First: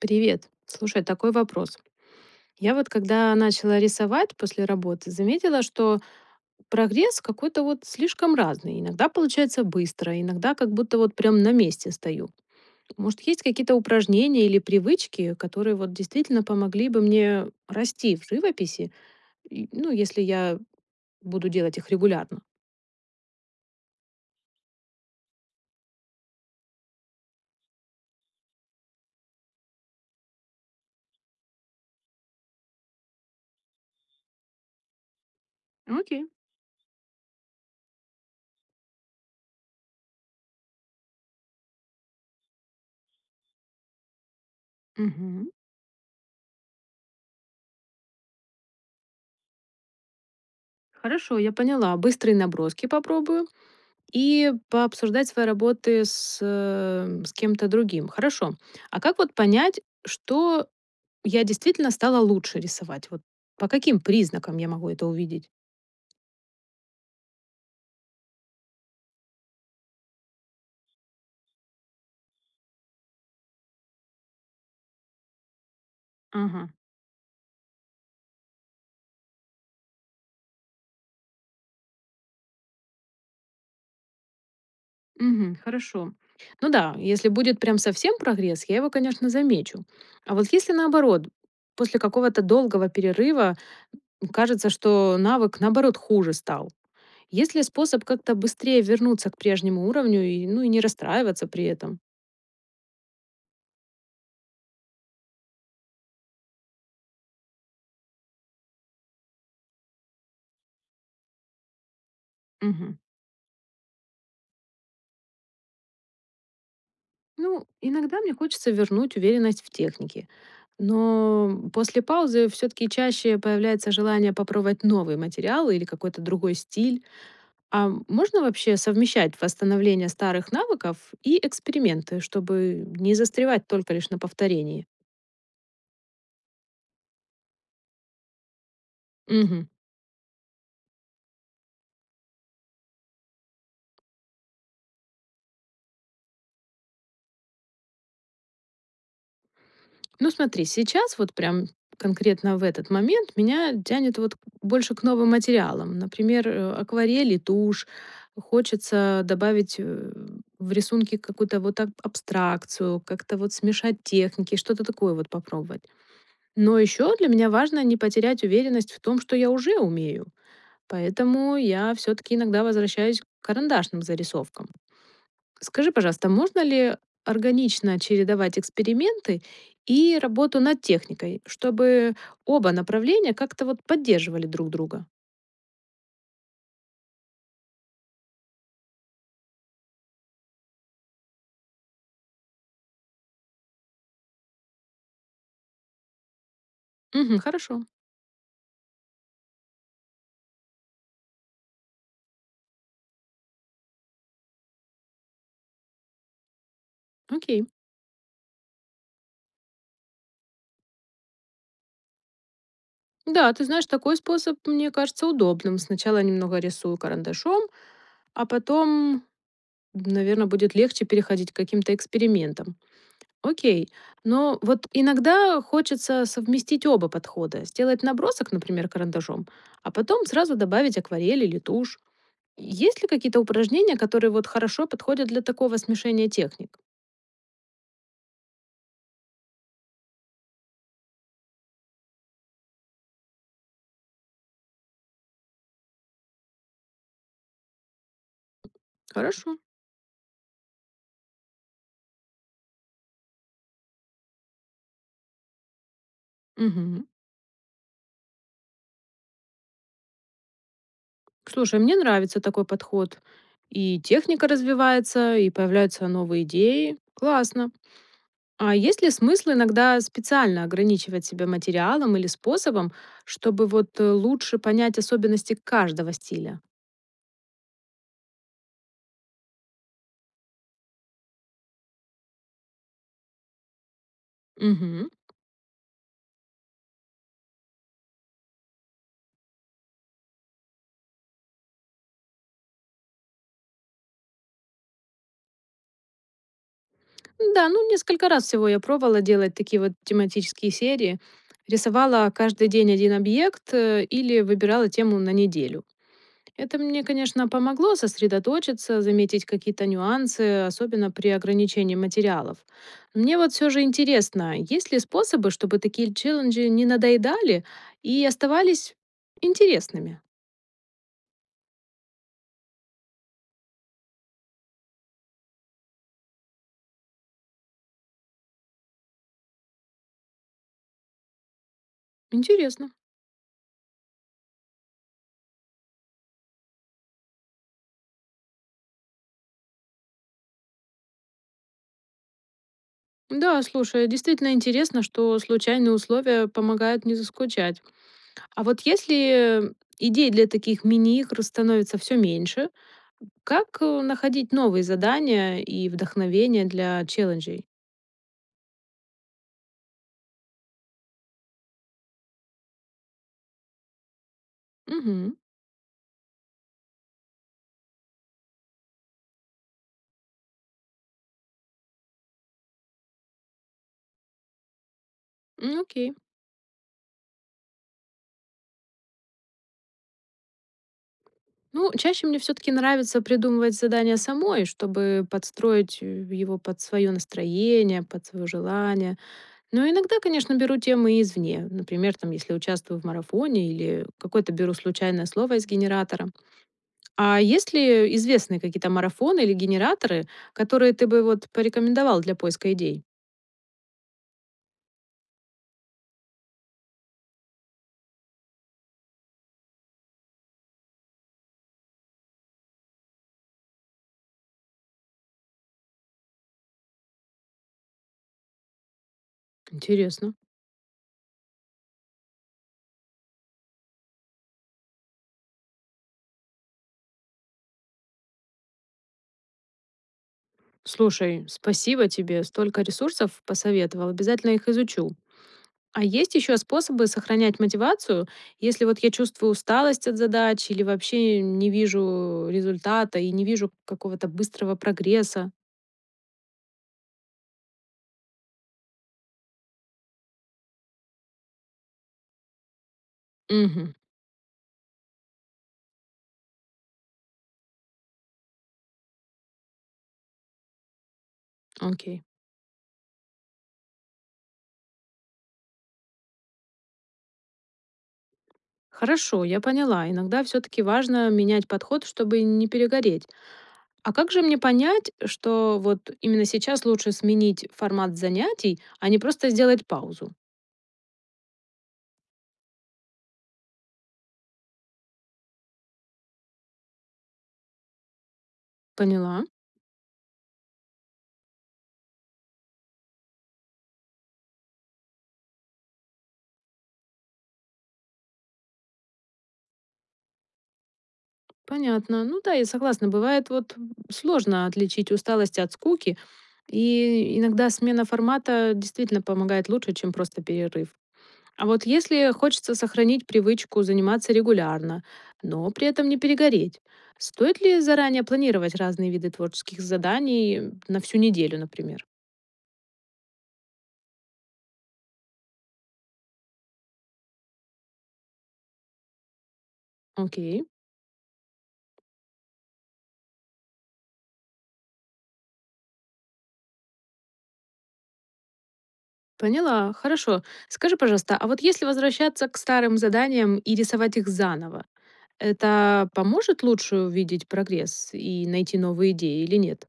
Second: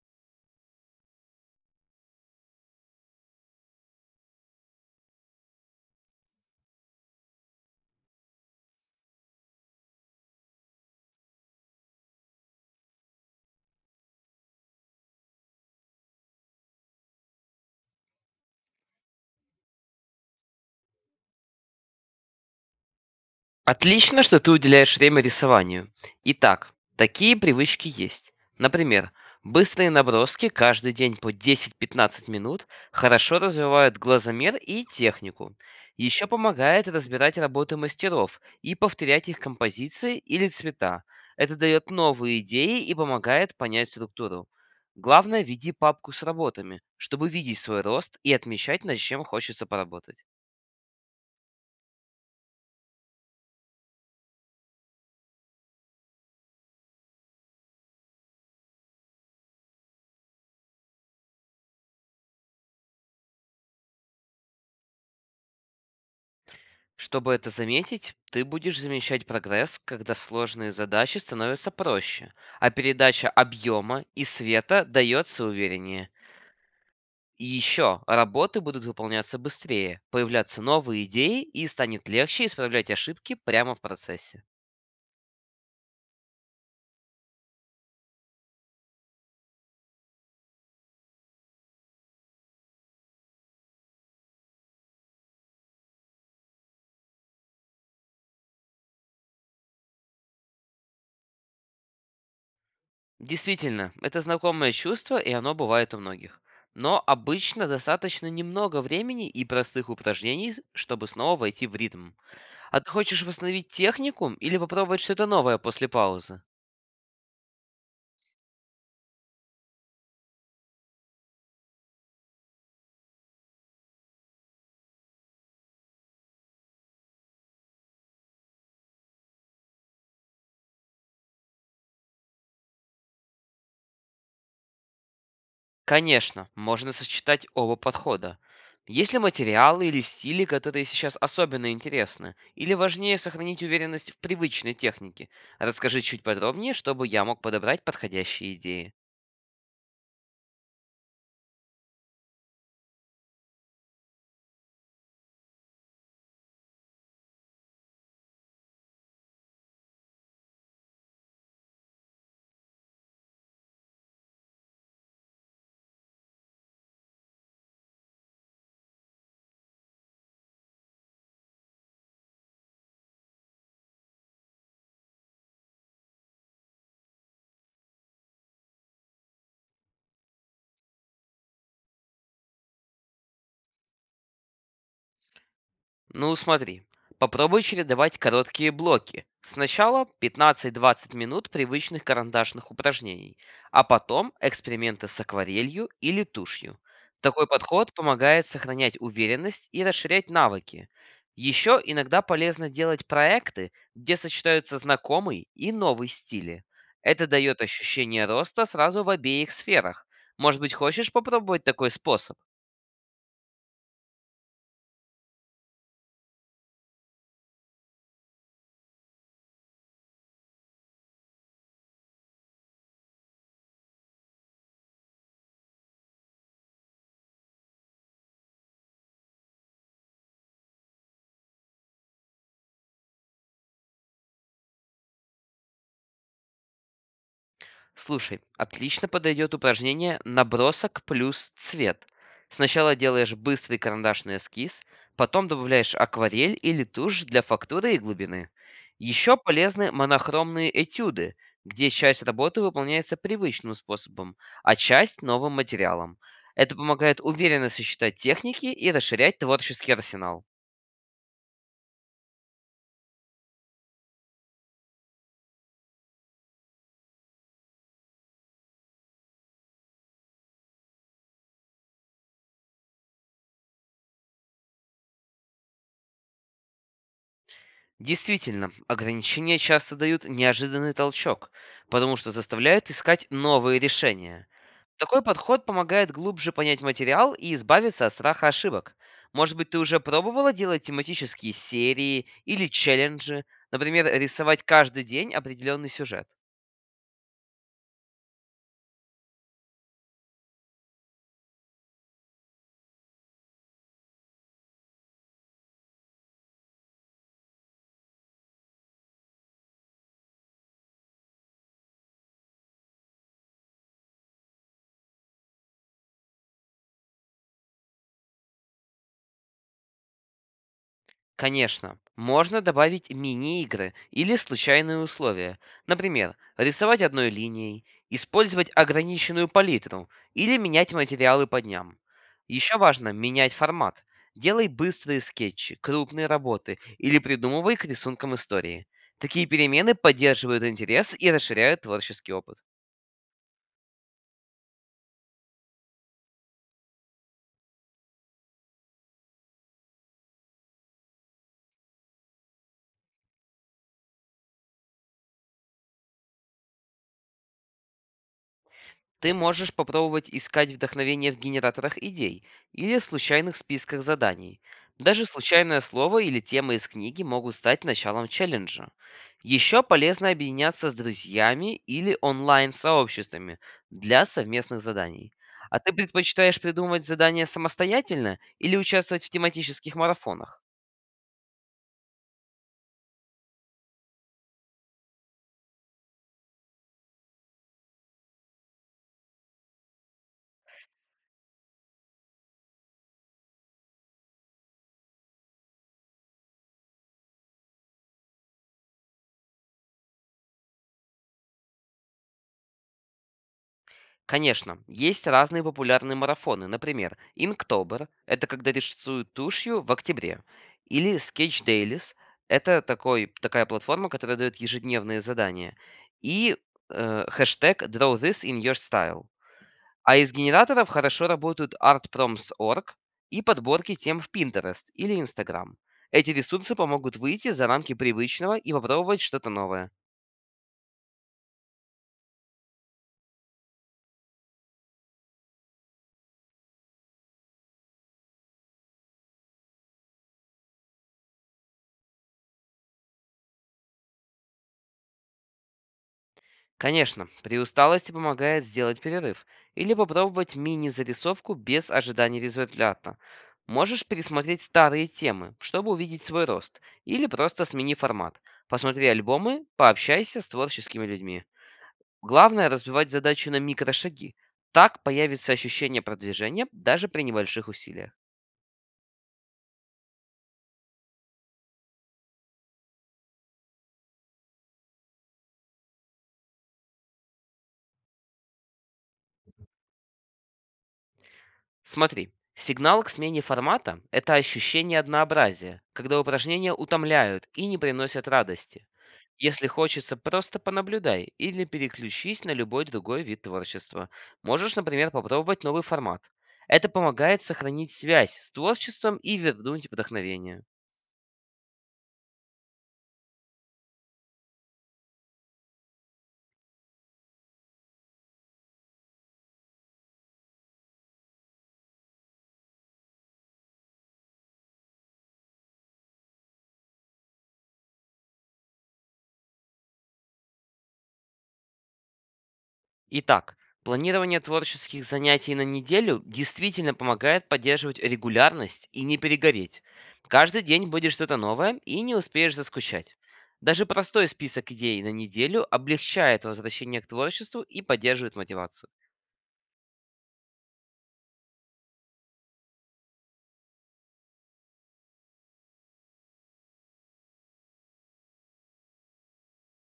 Привет. Слушай, такой вопрос. Я вот когда начала рисовать после работы, заметила, что прогресс какой-то вот слишком разный. Иногда получается быстро, иногда как будто вот прям на месте стою. Может, есть какие-то упражнения или привычки, которые вот действительно помогли бы мне расти в живописи, и, ну, если я буду делать их регулярно? Отлично, что ты уделяешь время рисованию. Итак, такие привычки есть. Например, быстрые наброски каждый день по 10-15 минут хорошо развивают глазомер и технику. Окей. Еще помогает разбирать работы мастеров и повторять их композиции или цвета. Это дает новые идеи и помогает понять структуру. Главное, Мгм. веди папку с работами, чтобы видеть свой рост и отмечать, над чем хочется поработать. Хорошо, я поняла. Быстрые наброски попробую. И пообсуждать свои работы с, с кем-то другим. Хорошо. А как вот понять, что я действительно стала лучше рисовать? Вот по каким признакам я могу это увидеть? Чтобы это заметить, ты будешь замечать прогресс, когда сложные задачи становятся проще, а передача объема и света дается увереннее. Ага. И еще работы будут выполняться быстрее, появляться новые идеи и станет легче исправлять ошибки прямо в процессе. Мгм. Хорошо. Ну да, если будет прям совсем прогресс, я его, конечно, замечу. А вот если наоборот, после какого-то долгого перерыва кажется, что навык, наоборот, хуже стал, есть ли способ как-то быстрее вернуться к прежнему уровню и, ну, и не расстраиваться при этом? Действительно, это знакомое чувство, и оно бывает у многих. Но обычно достаточно немного времени и простых упражнений, чтобы снова войти в ритм. А ты Мгм. хочешь восстановить технику или попробовать что-то новое после паузы? Ну, иногда мне хочется вернуть уверенность в технике, но после паузы все-таки чаще появляется желание попробовать новый материал или какой-то другой стиль. А можно вообще совмещать восстановление старых навыков и эксперименты, чтобы не застревать только лишь на повторении? Конечно, можно сочетать оба подхода. Есть ли материалы или стили, которые сейчас особенно интересны? Или важнее сохранить уверенность в привычной технике? Расскажи чуть подробнее, чтобы я мог подобрать подходящие идеи. Ну смотри, сейчас вот прям конкретно в этот момент меня тянет больше к новым материалам. Например, акварель и тушь. Хочется добавить в рисунки какую-то вот абстракцию, как-то вот смешать техники, что-то такое вот попробовать. Но еще для меня важно не потерять уверенность в том, что я уже умею. Поэтому я все-таки иногда возвращаюсь к карандашным зарисовкам. Скажи, пожалуйста, можно ли органично чередовать эксперименты и работу над техникой, чтобы оба направления как-то вот поддерживали друг друга? Ну, смотри. Попробуй чередовать короткие блоки. Сначала 15-20 минут привычных карандашных упражнений, а потом эксперименты с акварелью или тушью. Мгм, Такой хорошо. подход помогает сохранять уверенность и расширять навыки. Еще иногда полезно делать проекты, где сочетаются знакомый и новый стили. Это дает Окей. ощущение роста сразу в обеих сферах. Может быть, хочешь попробовать такой способ? Да, ты знаешь, такой способ мне кажется удобным. Сначала немного рисую карандашом, а потом, наверное, будет легче переходить к каким-то экспериментам. Окей. Но вот иногда хочется совместить оба подхода. Сделать набросок, например, карандашом, а потом сразу добавить акварель или тушь. Есть ли какие-то упражнения, которые вот хорошо подходят для такого смешения техник? Слушай, отлично подойдет упражнение «Набросок плюс цвет». Сначала делаешь быстрый карандашный эскиз, потом добавляешь акварель или тушь для фактуры и глубины. Еще Хорошо. полезны монохромные этюды, где часть работы выполняется привычным способом, а часть– новым материалом. Это Мгм. помогает уверенно сочетать техники и расширять творческий арсенал. Слушай, мне нравится такой подход. И техника развивается, и появляются новые идеи. Классно. А есть ли смысл иногда специально ограничивать себя материалом или способом, чтобы лучше понять особенности каждого стиля? Действительно, ограничения часто дают неожиданный толчок, потому что заставляют искать новые решения. Мгм. Такой подход помогает глубже понять материал и избавиться от страха ошибок. Может быть, ты уже пробовала делать тематические серии или челленджи, например, рисовать каждый день определенный сюжет. Да, ну несколько раз всего я пробовала делать такие вот тематические серии. Рисовала каждый день один объект или выбирала тему на неделю. Это мне, конечно, помогло сосредоточиться, заметить какие-то нюансы, особенно при ограничении материалов. Мне вот все же интересно, есть ли способы, чтобы такие челленджи не надоедали и оставались интересными? Конечно, можно добавить мини-игры или случайные условия. Например, рисовать одной линией, использовать ограниченную палитру или менять материалы по дням. Еще Интересно. важно менять формат. Делай быстрые скетчи, крупные работы или придумывай к рисункам истории. Такие перемены поддерживают интерес и расширяют творческий опыт. Да, слушай, действительно интересно, что случайные условия помогают не заскучать. А вот если идей для таких мини-игр становится все меньше, как находить новые задания и вдохновение для челленджей? Ты можешь попробовать искать вдохновение в генераторах идей или случайных списках заданий. Даже Мгм. случайное слово или тема из книги могут стать началом челленджа. Еще полезно объединяться с друзьями или онлайн-сообществами для совместных заданий. А М, ты окей. предпочитаешь придумывать задания самостоятельно или участвовать в тематических марафонах? Ну, чаще мне все-таки нравится придумывать задание самой, чтобы подстроить его под свое настроение, под свое желание. Но иногда, конечно, беру темы извне. Например, там, если участвую в марафоне или какое-то беру случайное слово из генератора. А есть ли известные какие-то марафоны или генераторы, которые ты бы вот порекомендовал для поиска идей? Конечно, есть разные популярные марафоны. Например, Inktober– это когда рисуют тушью в октябре. Или Sketch Dailies– это такая платформа, которая дает ежедневные задания. И хэштег Draw This in Your Style. А из Интересно. генераторов хорошо работают ArtProms.org и подборки тем в Pinterest или Instagram. Эти ресурсы помогут выйти за рамки привычного и попробовать что-то новое. Слушай, спасибо тебе, столько ресурсов посоветовал, обязательно их изучу. А есть еще способы сохранять мотивацию, если вот я чувствую усталость от задач или вообще не вижу результата и не вижу какого-то быстрого прогресса? Конечно, при усталости помогает сделать перерыв или попробовать мини-зарисовку без ожидания результата. Угу, Можешь пересмотреть старые темы, чтобы увидеть свой рост, или просто смени формат. Посмотри альбомы, пообщайся с творческими людьми. окей. Главное разбивать задачу на микрошаги. Так появится ощущение продвижения даже при небольших усилиях. Хорошо, я поняла. Иногда все-таки важно менять подход, чтобы не перегореть. А как же мне понять, что вот именно сейчас лучше сменить формат занятий, а не просто сделать паузу? Смотри, сигнал к смене формата– это ощущение однообразия, когда упражнения утомляют и не приносят радости. Поняла. Если хочется, просто понаблюдай или переключись на любой другой вид творчества. Можешь, например, попробовать новый формат. Это помогает сохранить связь с творчеством и вернуть вдохновение. Понятно. Ну да, я согласна. Бывает вот сложно отличить усталость от скуки, и иногда смена формата действительно помогает лучше, чем просто перерыв. А вот если хочется сохранить привычку заниматься регулярно, но при этом не перегореть, стоит ли заранее планировать разные виды творческих заданий на всю неделю, например? Итак, планирование творческих занятий на неделю действительно помогает поддерживать регулярность и не перегореть. Каждый Окей. день будет что-то новое и не успеешь заскучать. Даже простой список идей на неделю облегчает возвращение к творчеству и поддерживает мотивацию. Поняла, хорошо. Скажи, пожалуйста, а вот если возвращаться к старым заданиям и рисовать их заново, это поможет лучше увидеть прогресс и найти новые идеи или нет?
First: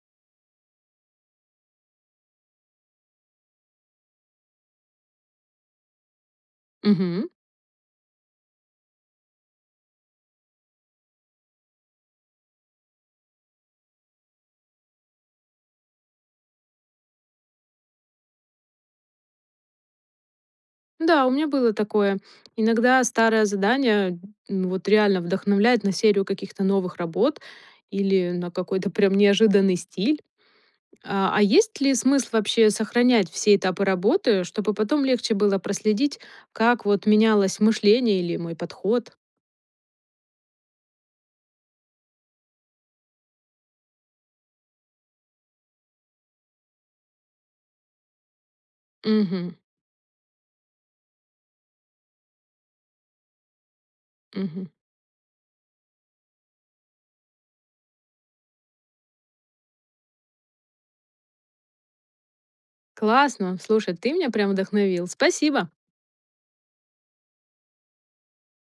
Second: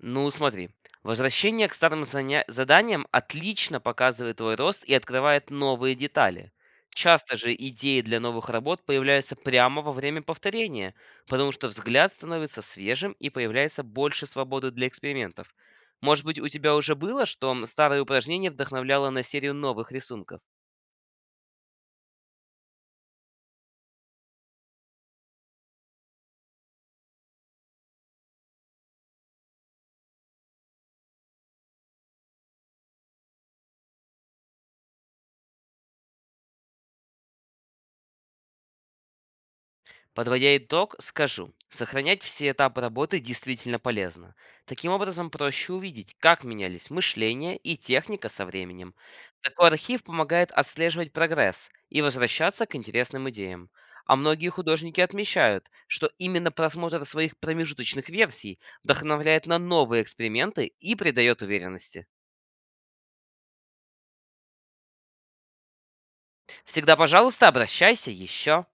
Ну, смотри, возвращение к старым заданиям отлично показывает твой рост и открывает новые детали. Мгм. Часто же идеи для новых работ появляются прямо во время повторения, потому что взгляд становится свежим и появляется больше свободы для экспериментов. Может быть, у тебя уже было, что старое упражнение вдохновляло на серию новых рисунков? Да, у меня было такое. Иногда старое задание вот реально вдохновляет на серию каких-то новых работ или на какой-то прям неожиданный стиль. А есть ли смысл вообще сохранять все этапы работы, чтобы потом легче было проследить, как вот менялось мышление или мой подход? Подводя итог, скажу, сохранять все этапы работы действительно полезно. Таким образом, проще увидеть, как менялись мышление и техника со временем. Мгм. Такой архив помогает отслеживать прогресс и возвращаться к интересным идеям. А многие Мгм. художники отмечают, что именно просмотр своих промежуточных версий вдохновляет на новые эксперименты и придает уверенности. Классно. Слушай, ты меня прям вдохновил. Спасибо. Всегда, пожалуйста, обращайся еще.